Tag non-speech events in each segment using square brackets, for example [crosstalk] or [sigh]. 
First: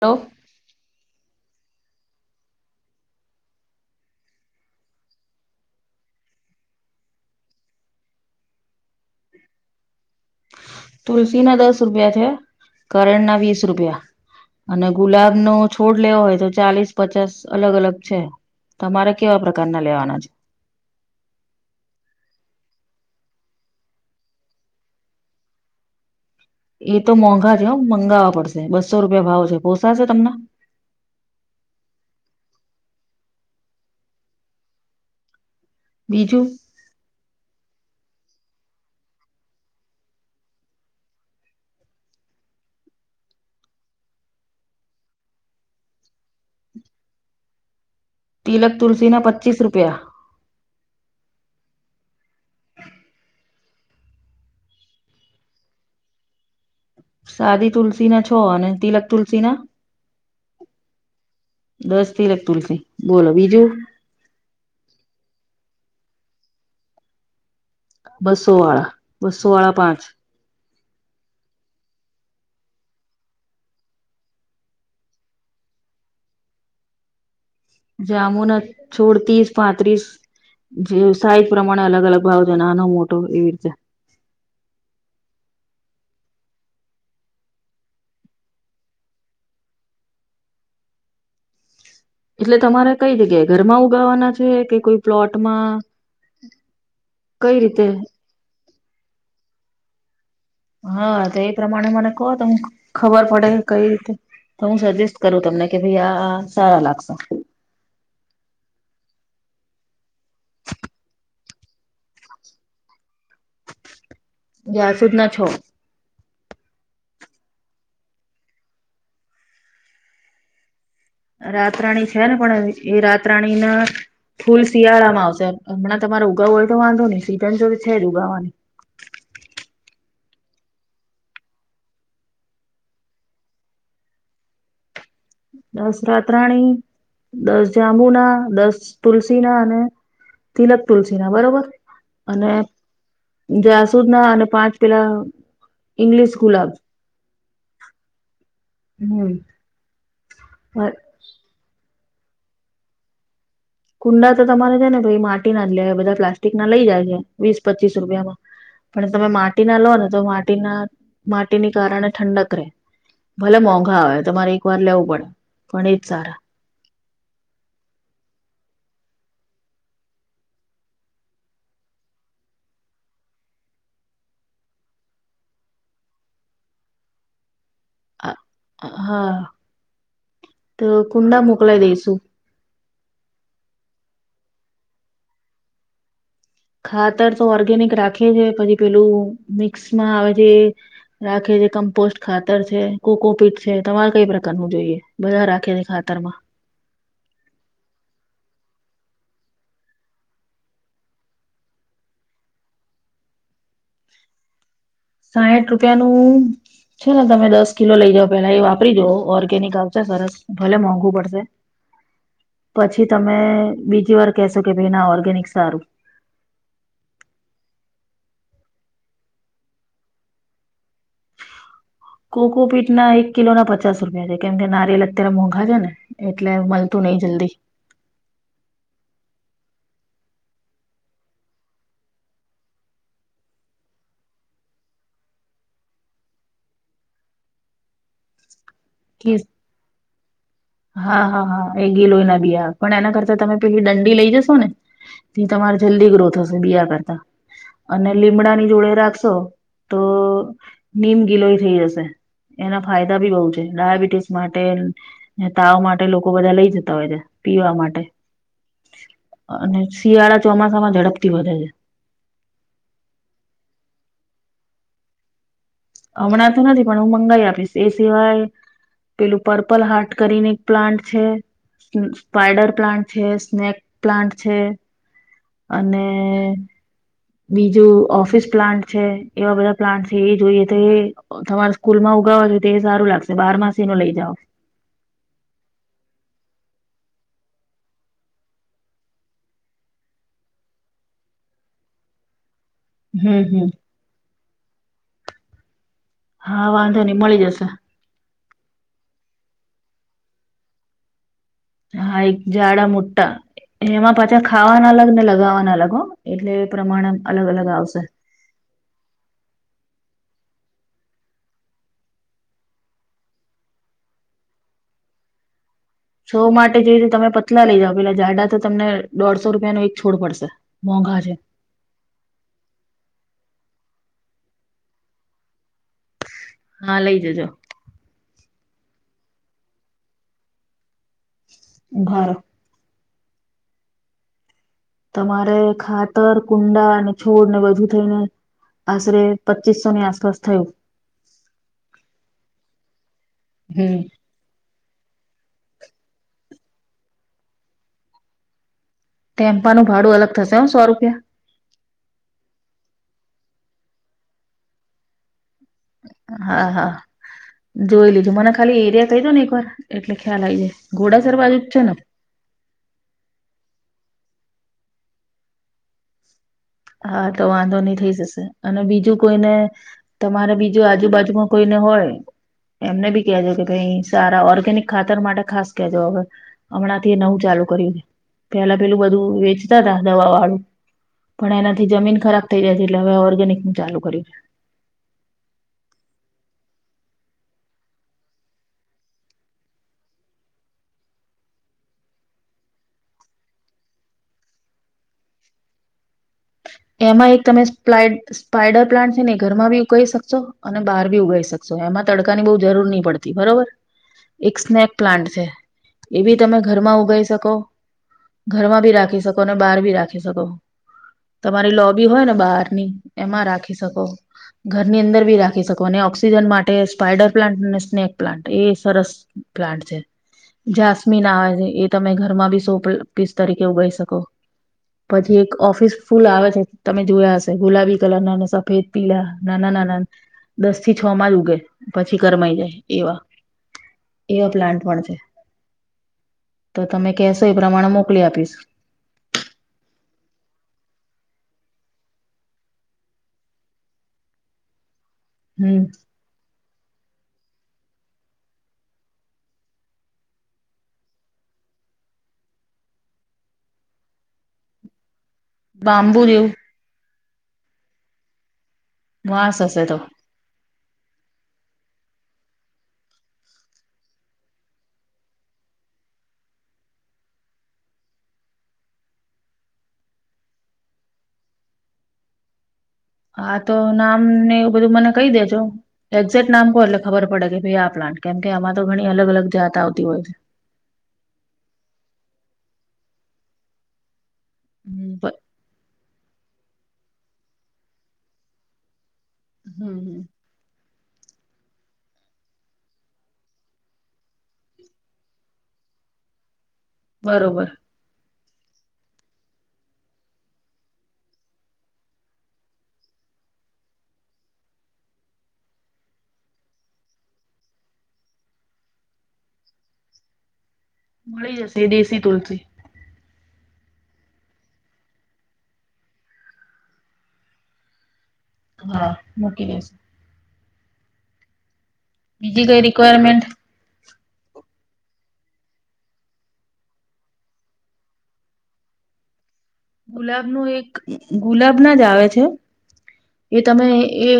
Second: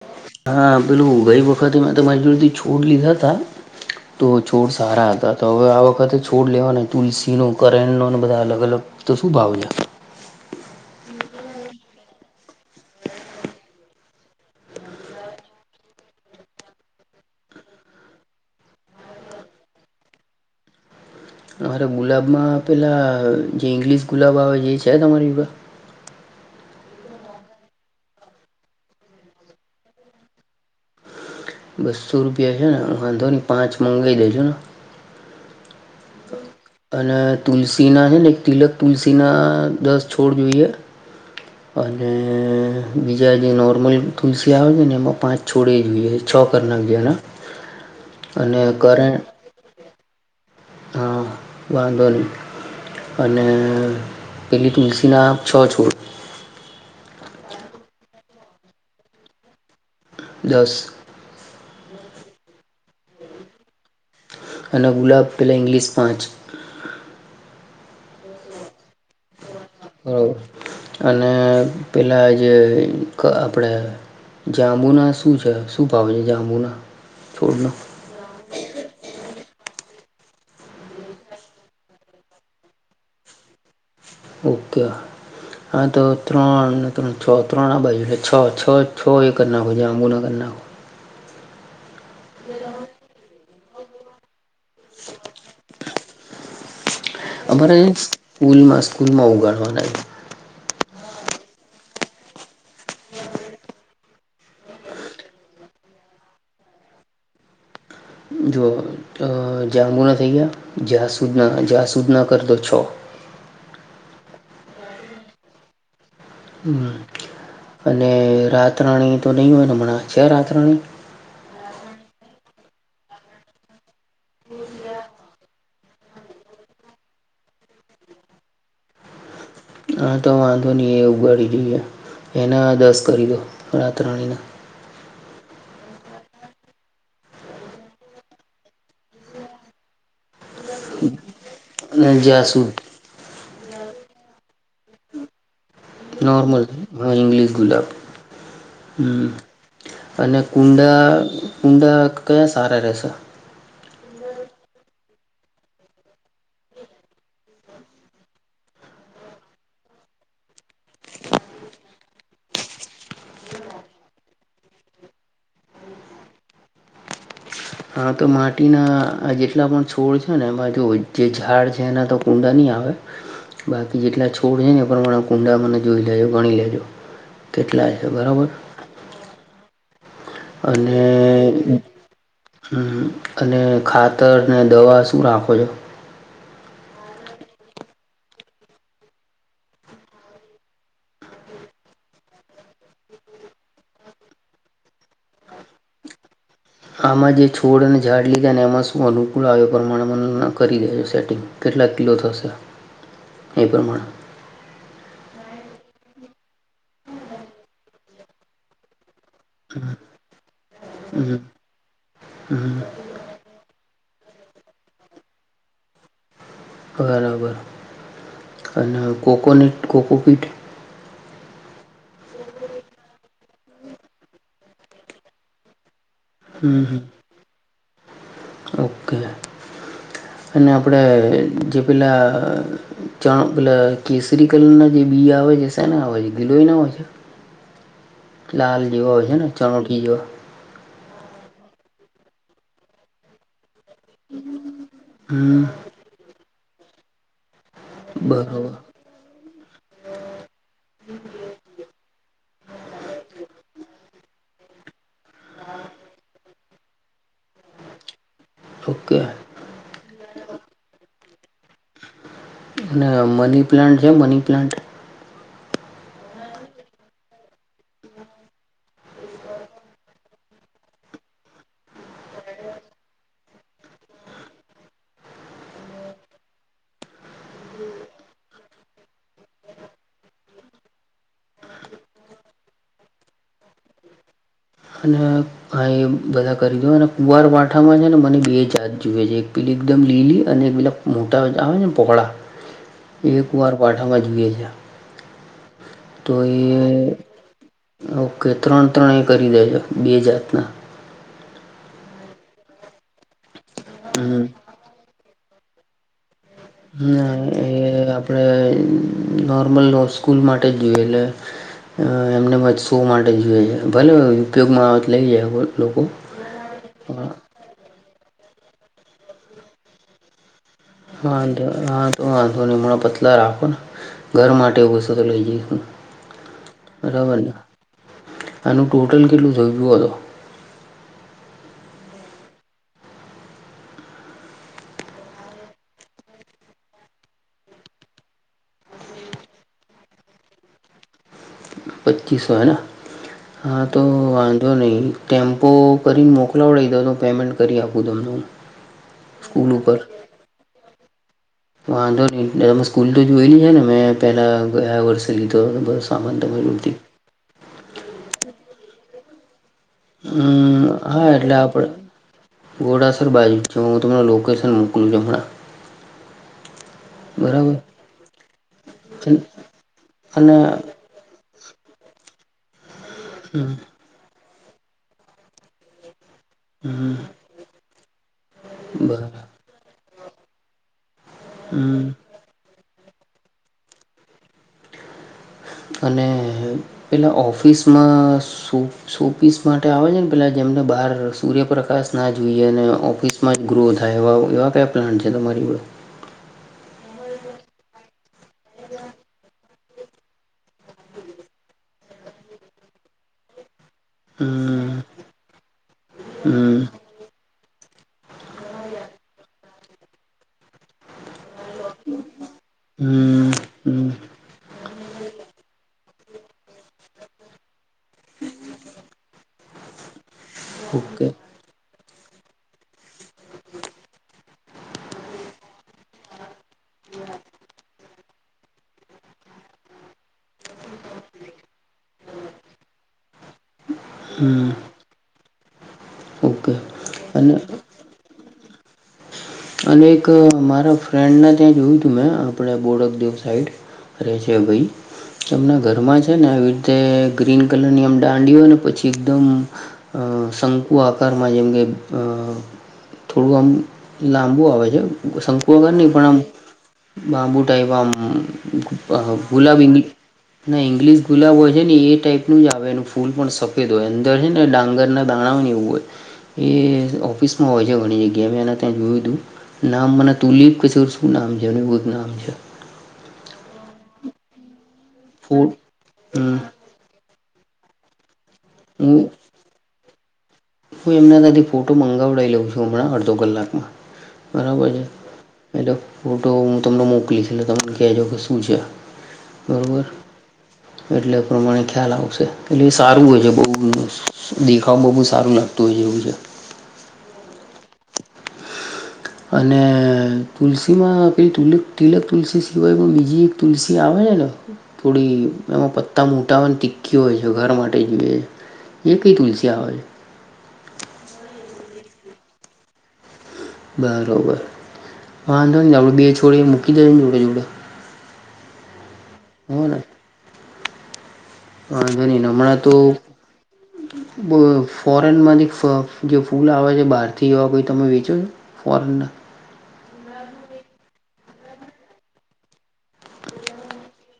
Hello હા પેલું ગઈ વખતે મેં તો મજૂરીથી છોડ લીધા હતા તો છોડ સારા હતા તો હવે આ વખતે છોડ લેવાના તુલસીનો કરણનો બધા અલગ અલગ તો શું ભાવ છે તુલસી ના દસ રૂપિયા છે કરણના વીસ રૂપિયા અને ગુલાબનોો છોડ લેવો હોય તો ચાલીસ પચાસ અલગ અલગ છે તમારે કેવા પ્રકારના લેવાના છે અમારા ગુલાબમાં પેલા જે ઇંગ્લિશ ગુલાબ આવે જે છે તમારી ગા એ તો મોંઘા છેમ મંગાવવા પડશે બસો રૂપિયા ભાવ છે પોસાશે તમને બસો રૂપિયા છે ને વાંધો નહી પાંચ મંગી દેજો ને બીજું અને તુલસીના છે ને એક તિલક તુલસીના દસ છોડ જોઈએ અને બીજા જે નોર્મલ તુલસી આવે છે ને એમાં પાંચ છોડે જોઈએ અછો કરના અગેના તિલક તુલસીના પચીસ રૂપિયા હા વાંધો નહી અને પેલી તુલસીના છ છોડ. સાદી તુલસી ના છો અને તિલક તુલસી ના. દસ. દસ થી લખતુલસિં બોલો બીજું. અને ગુલાબ પેલે ઇંગ્લિશ પાંચ. બસો વાળા બસો [unintelligible] અને પેલા [unintelligible] આપડે. જાંબુના શું છે, શું ભાવે છે, જાંબુના છોડનો. જામુન છોડ [unintelligible] પાંત્રીસ. જે સાઈજ પ્રમાણે અલગ અલગ ભાવ છે, નાનો મોટો એવી રીતે. ઓકે. હા તો ત્રણ ત્રણ છ ત્રણ આ બાજુ એટલે છ છ છ એ કરી નાખોજ આંબુ ના કરી નાખો. એટલે તમારે કઈ જગ્યાએ ઘરમાં ઉગાવાના છે કે કોઈ પ્લોટમાં. કઈ અમારે રીતે સ્કૂલમાં સ્કૂલમાં ઉગાડવાના. હા તો એ પ્રમાણે મને કહો તો ખબર પડે કઈ રીતે. તો હું સજેસ્ટ કરું તમને કે ભાઈ આ સારા લાગશે. જો જાંબુ ના થઈ ગયા જાસૂદ ના જાસૂદ ના કરતો છ. [unintelligible] છ હમ અને રાતરાણી તો નહી હોય ને હમણાં છે, રાત રાણી. રાત રાણી છે, ને પણ એ રાત રાણીના. ફૂલ શિયાળામાં આવશે હમણાં તમારે ઉગાવું હોય તો વાંધો નહી સીઝન જો છે, જ ઉગાવાની. હા તો વાંધો નહી એ ઉગાડી દઈએ એના દસ કરી દો રાત્ર રાણીના. દસ રાત્રાણી દસ [unintelligible] દસ તુલસીના અને. તિલક તુલસી ના બરોબર અને. જા સુુદ ના અને પાંચ પેલા ઈંગ્લિશ નોર્મલ ગુલાબ ઇંગ્લિશ ગુલાબ હમ અને કુંડા કુંડા કયા સારા રશે કુંડા તો તમારે છે, ને ભ માટી ના જ લેવા બધા પ્લાસ્ટિક ના લઈ જાય છે, વીસ પચીસ રૂપિયામાં પણ તમે માટીના લો ને તો માટીના માટીની કારણે ઠંડક રહે ભલે મોંઘા આવે તમારે એક વાર લેવું પડે પણ એજ સારા હા તો માટીના જેટલા પણ છોડ છે, ને એ બાજુ જે ઝાડ છે, એના તો ઊંડાનીં આવે બાકી જેટલા છોડ છે, ને એ પ્રમાણે કુંડા મને જોઈ લેજો ગણી લેજો કેટલા તે બરાબર હા તો કુંડા મોકલાય દઈશુ. હ અને ખાતરને દવા શું રાખો છો. ખાતર તો ઓર્ગેનિક રાખે છે, પછી પેલું મિક્સમાં આવે છે. રાખે છે, કમ્પોસ્ટ ખાતર છે, કોકોપીટ છે, તમારે કઈ પ્રકાર ન જોઈએ બધા રાખે છે, ખાતર માં આમાં જે છોડ અને ઝાડ લીધા ને એમાં શું અનુકૂળ આવ પ્રમાણે મને કરી દેજો સેટિંગ કેટલા કિલો થશે એ પ્રમાણે સાઠ રૂપિયાનું [unintelligible] છે, ને તમે દસ કિલો લઇ જાવ પેલા એ વાપરી જો ઓર [unintelligible] આવશે સરસ ભલે મોંઘું હમ પડશે હમ પછી તમે બીજી વાર કેહેશો કે ભાઈ ના ઓર્ગેનિક સારું બરાબર અને કોકોનટ કોકોપીટ કોકોપીટ ના એક કિલો ના પચાસ રૂપિયા છે, કેમ કે નારિેલ અત્યારે મોંઘા છે, ને એટલે હમ હમ મળતું નહિ જલ્દી ઓકે અને આપણે જે પેલા [unintelligible] કેસરી કલ ના જે બી આવે છે, [unintelligible] આવે છે, ગિલોઈ ના આવેય છે. લાલ જોવા કે હય છેને ચલો જવા હા હા હા એ ગી લોહીના બીયા પણ એના કરતા તમે પેલી દં લઈ જશો ને હમ તમારે જલ્દી ગ્રો થ હશે બીજ કરતા અને લીમડા ની બરોબર જોડે રાખશો તો નીમ ગિલોય થઈ જશે એના ફાયદા ભી બઉુ ડાયાબિટીસ માટે તાવ માટે લોકો બધા લઈ જતા હોય છે પીવા માટે ઓકે અને શિયાળા ચોમાસા માં ઝડપથી વધે છે. અને મની પ્લાન્ટ છે મની પ્લાન્ટ હમણાં તો નથી પણ હું મંગાઈ આપીશ એ સિવાય પેલું પર્પલ હાર્ટ કરીને એક પ્લાન્ટ છે. સ્પાઈડર પ્લાન્ટ છે સ્નેક પ્લાન્ટ છે. અને બીજું ઓફિસ પ્લાન્ટ છે એવા બધા પ્લાન્ટ છે એ જોઈએ તો એ તમારે સ્કૂલ માં ઉગા હોય તો તે એ સારું લાગશે બાર માસી નું લઇ જાાવ અને હા એ બધા કરી દો અને કુવાર વાંઠામાં છે ને મને બે જાત જોુએ છે એક પેલી એકદમ લીલી અને એક પેલા મોટા હ જે પકડા હમ કો હમ પાઠામાં જોુએ છે. તો એ હા વાંધો નહી મળી જશે ઓકે ત્રણ ત્રણે એ કરી દેજો બે જાતના હા એક ઝાડા મોટા એમાં પાછા હમ ખાવાના અલગ ને લગાવાના અલગ હો એટલે પ્રમાણમ ના અલગ અલગ આવશે. એ આપણે નોર્મલ સ્કૂલ માટે જ જોઈએ એટલે એમને મ શ માટે જોઈ ભલે ઉપયોગમાં આવત લઈ જાય લોકો છો માટે જોઈ તો તમે પતલા લઇ જાાવ પેલા જાઝડા તો તમને દોઢસો રૂપિયાનોો એક છોડ પડશે મોંઘા છે વાંધો વાંધ વાંધો હમણા પતલા રાખો ને ઘર માટેુંસું તો લઈ જઈશ. હા લઈ જજો બરાબરને આનું ટોટલ કેટલું જોઈ્યું હત. ઘર તમારે ખાતર કુંડા અને છોડ ને બધું થઈને આશરે પચીસો ની આસપાસ થયું પચીસો હેના હા હમ તો વા જો નહીં ટેમ્પો કરીને મોકલાવડાવ દો તો પેમેન્ટ કરી આપું તમને સ્કૂલ ટેમ્પાનું ઉપર ભાડું અલગ થશે સો રૂપિયા વાંધો ન તમે સ્કૂલ તો જોયેલી છે ને મેં પેલા ગયા વર્ષ ચલીધો બર સામાન તમામે હા હા ઉતી જોઈ લીજું મને ખાલી એરિયા થઇ જ ને એક વાર એટલે ખ્યાલ આવી જાય હા ઘોડાસર એટલે બાજુ જ આપણે છે ને ઘોડાસર બાજુ છે હ હું તમને લોકેશન મોકલું છું હમણાં હા તો બરાબર વાંધો નહી થઈ જશે અને બીજું અને કોઈને તમારે અને બીજું આજુબાજુમાં કોઈને હોય એમને બી કેજો કે હમ ભાઈ સારા ઓર્ગેનિક ખાતર માટે ખાસ કેજો હવે હમણાં થી હમ નવું ચાલુ કર્યું છે પેલા પેલું બધું બરાબર વેચતા હતા દવા વાળું પણ એનાથી હમ જમીન ખરાબ થઈ જાય છે એટલે હવે ઓર્ગેનિક નું ચાલુ કર્યું છે અને પેલા ઓફિસમાં શો શોફીસ માટે આવે છે ને પેલાં જેમને બહાર સૂર્યપ્રકાશ ના જોઈએ અને ઓફિસ માં જ ગ્રો થાય એવા એવા કયા પ્લાન્ટ છે તમારી જોડ એમાં એક તમે સ્પ સ્પાઈડર પ્લાન્ટ છે ને ઘરમાં બી ઉકા શકશો અને બહાર ભી ઉગાવી શકશો એમાં તડકા ની બહુ જરૂર નહી પડતી બરોબર એક સ્નેક હમ પ્લાન્ટ છે એ બી તમે હમ ઘરમાં ઉગાઈ શકો ઘરમાં ભી રાખી શકો અને બહાર ભી રાખી શકો તમારી લોબી હોય ને બહારની એમાં હમ રાખી શકો હમ ઘરની અંદર બી રાખી શકો અને ઓક્સિજન માટે સ્પાઈડર પ્લાન્ટને સ્નેક પ્લાન્ટ એ સરસ પ્લાન્ટ છે ઓકે જાસમીન આવે છે એ તમે ઘરમાં બી સો પીસ તરીકે ઉગાઈ શકો પછી એક ઓફિસ ફૂલ આવે છે તમે જોયા હશે ગુલાબી કલર ના સફેદ પીલા નાના નાના દસ થી છ માં જ ઉગે પછી કરમાઈ જાય એવા એવા હમ પ્લાન્ટ પણ છે ઓકે તો તમે કેશો અને એ પ્રમાણે મો મોકલી આપીશ અને એક મારા ફ્રેન્ડને ત્યાં જોયું તું મેં આપણે બોડકદેવ સાઈડ રહેે છે ભાઈ એમના હમ ઘરમાં જ છે ને આવી રીતે ગ્રીન કલરની આમ દાંડીિ હોય ને પછી એકદમ અ શંકુ આકારમાં જેમ કે અ થોડું આમ લાંબુ આવે છે શંકુ વગર નહીં બાંબુ પણ આમ જેવું લાબું ટાઈપ આમ ઓહો વાસ હશે તો ગુલાબી ના ઇંગ્લિશ ગુલાબ હોય છે ને એ ટાઈપ નનું જ આવે એ ફૂલ પણ સફેદ હોય અંદર છે ને ડાંગરના [unintelligible] એવું હોય એ ઓફિસમાં હોય છે ઘણી જગ્યાના ત્યાં જોયું હતું નામ મ તુલીપ કશોર શું નામ છે એવું જ નામ છે હા તો નામ ને એવ બધું મને કહી દેજો ફૂલ એક્ઝેક્ટ હમ્મ નામ કહો એટલે ખબર પડે કે ભાઈ આ પ્લાન્ટ કેમ કે આમાં તો ઘણી હું અલગ અલગ જાત આવતી હોય છે હું એમના તાતી ફોટો મંગાવડાાવ લઉં છું હમણાં અડધો કલાકમાં બરાબર છે હમ બ- એલો ફોટો હું તમને મોક મોકલી છે તમને કહેજો કે શું છે હમ બરોબર હમ. એટલે એ પ્રમાણે ખ્યાલ આવશે એટલે એ સારું હોય છે બહુ દેખાવ બહુ સારું લાગતું હોય છે એવું છે બરોબર અને તુલસી માં પેલી તુલક તિલક તુલસી સિવાય પણ બીજી એક તુલસી આવે છે ને થોડી એમાં પત્તા મોટાવાને તીકી હોય છે ઘર માટે જોઈએ છે એક કઈ તુલસી આવેય મળી જશે દેશી તુલસી બરાબર વાંધો નહી આપણે બે છોડે એ મૂકી દેજ ને જોડે જોડે હા મૂકી હો દેશુ ને વાંધો બીજી કઈ રિક્વાયરમેન્ટ ફોરેન માંથી જે ફૂલ આવે છે બહારથી એવા કોઈ તમે વેચો છો ફોરન ગુલાબ ન એક ગુલાબ ના જ આવે છે એ તમે એ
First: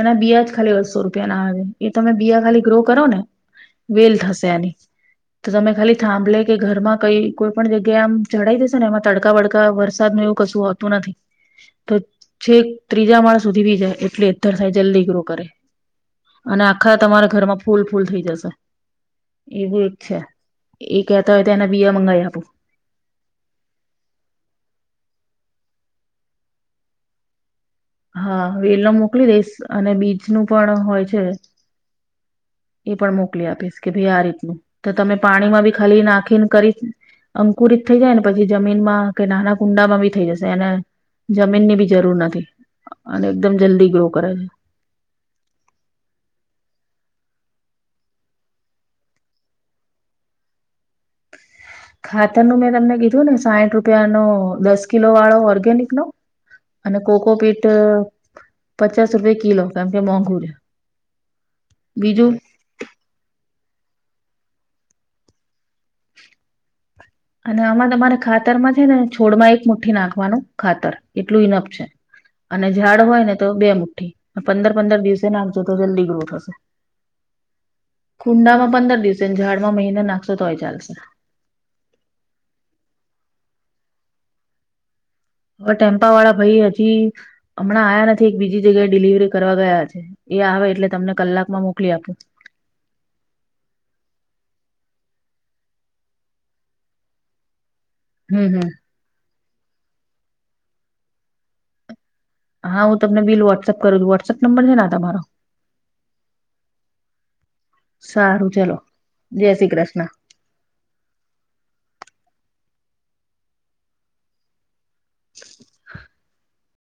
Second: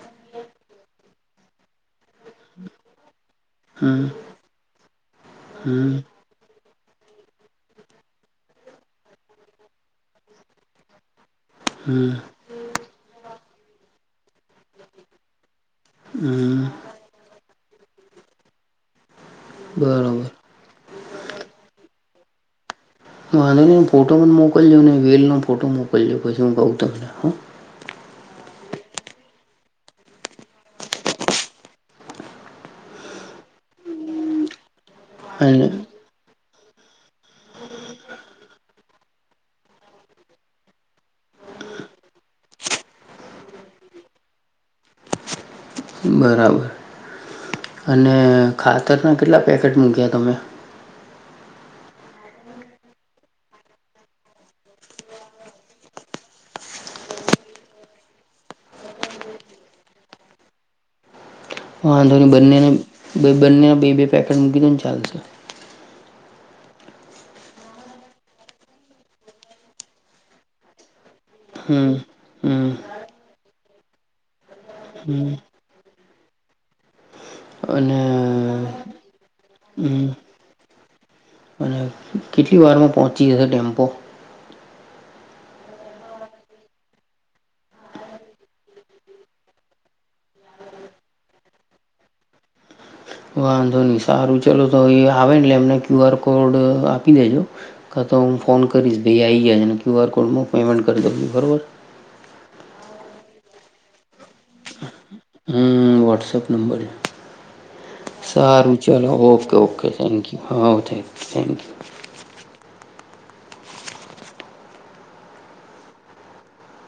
એના બિયાજ ખાલી બસો રૂપિયા ના આવે એ તમે બીયા ખાલી ગ્રો કરો ને હમ વેલ થશે એની તો તમે ખાલી હમ થાંભલે કે ઘરમાં કઈ કોઈ પણજગ્યા આમ ચડાઈ દશે ને એમાં તડકા બડકા વરસાદ ન એવું કશું હોતું નથી તો હમ છે ત્રીજા માળ સુધી બી જાય એટલે અ્ધર થાય જલ્દી ગ્રો કરે અને હમ આખા તમારા ઘરમાં ફૂલ ફૂલ થઈ જશે એવું એક છે બરોબર એ કહેતા હોય તો એના બીયા મંગા આપું હ વાંધો નને ફોટો પણ મોકલજો ને વેલનો ફોટો મોકલજો પછી હું કહું તમને હા હા વેલો મોકલી દઈશ અને બીજ નું પણ હોય છે એ પણ મોકલી આપીશ કે ભાઈ આ રીતનું તો તમે અને પાણીમાં બી ખાલી નાખીને કરીશ અંકુરિત થઈ જાય ને પછી જમીનમાં કે નાના કુંડામાં બી થઈ જશે અનેને જમીન ની બી જરૂર નથી અને એકદમ જલ્દી ગ્રો કરે છે બરાબર અને ખાતરના કેટલા પેકેટ મૂક્યા તમે ખાતર નું મેં તમને કીધું ને સાઠ રૂપિયા નો દસ કિલો વાળો ઓર્ગેનિક નો અને કોકોપીટ પચાસ રૂપે કિલો કેમ કે મોંઘુ છે હ વાંધોની બીજું બંને બે બંને બે બે પેકેટ મૂકી દો ને ચાલશે અને આમાં તમારે ખાતર માં છે ને છોડ માં એક મુઠ્ઠી નાખવાનું ખાતર કેટલું ઇનપ છે હમ અને હમ ઝાડ હોય ને તો બે મુઠ્ઠી પંદર પંદર દિવસે હમ નાખજો તો જલ્દી ગ્રોથ હશે અને કુંડામાં હમ પંદર દિવસે [unintelligible] ગાડમાં મહિને નાખશો તોય ચાલશે અને કેટલી વારમાં પહોંચી જશે ટેમ્પો- હવે ટટેમ્પા વાળા ભાઈ હજી? હમણાં આ્યા નથી એક બીજી જગ્યાએ ડિલિવરી કરવા ગયા છે એ આવે એટલે તમને કલાકમાં મોકલી આપું- વાંધો નહી સારું ચાલો તો એ આવે ને એમને ક્યુ આર કોડ આપી દેજો- કા તો હું હમ ફોન હમ કરીશ ભાઈ આવી જાયજ ને ક્યુ આર કોડ હું પેમેન્ટ કરી દઉં બરાબર- હા હું તમને બીલ વોટ્સએપ કરુ છું. વોટ્સઅપ નંબર છે ને આ તમારો હમ વોટ્સએપ નંબર- સારું ચાલ જય okay Shri okay Krishna thank you હા થ થેન્ક યુ- [inaudible]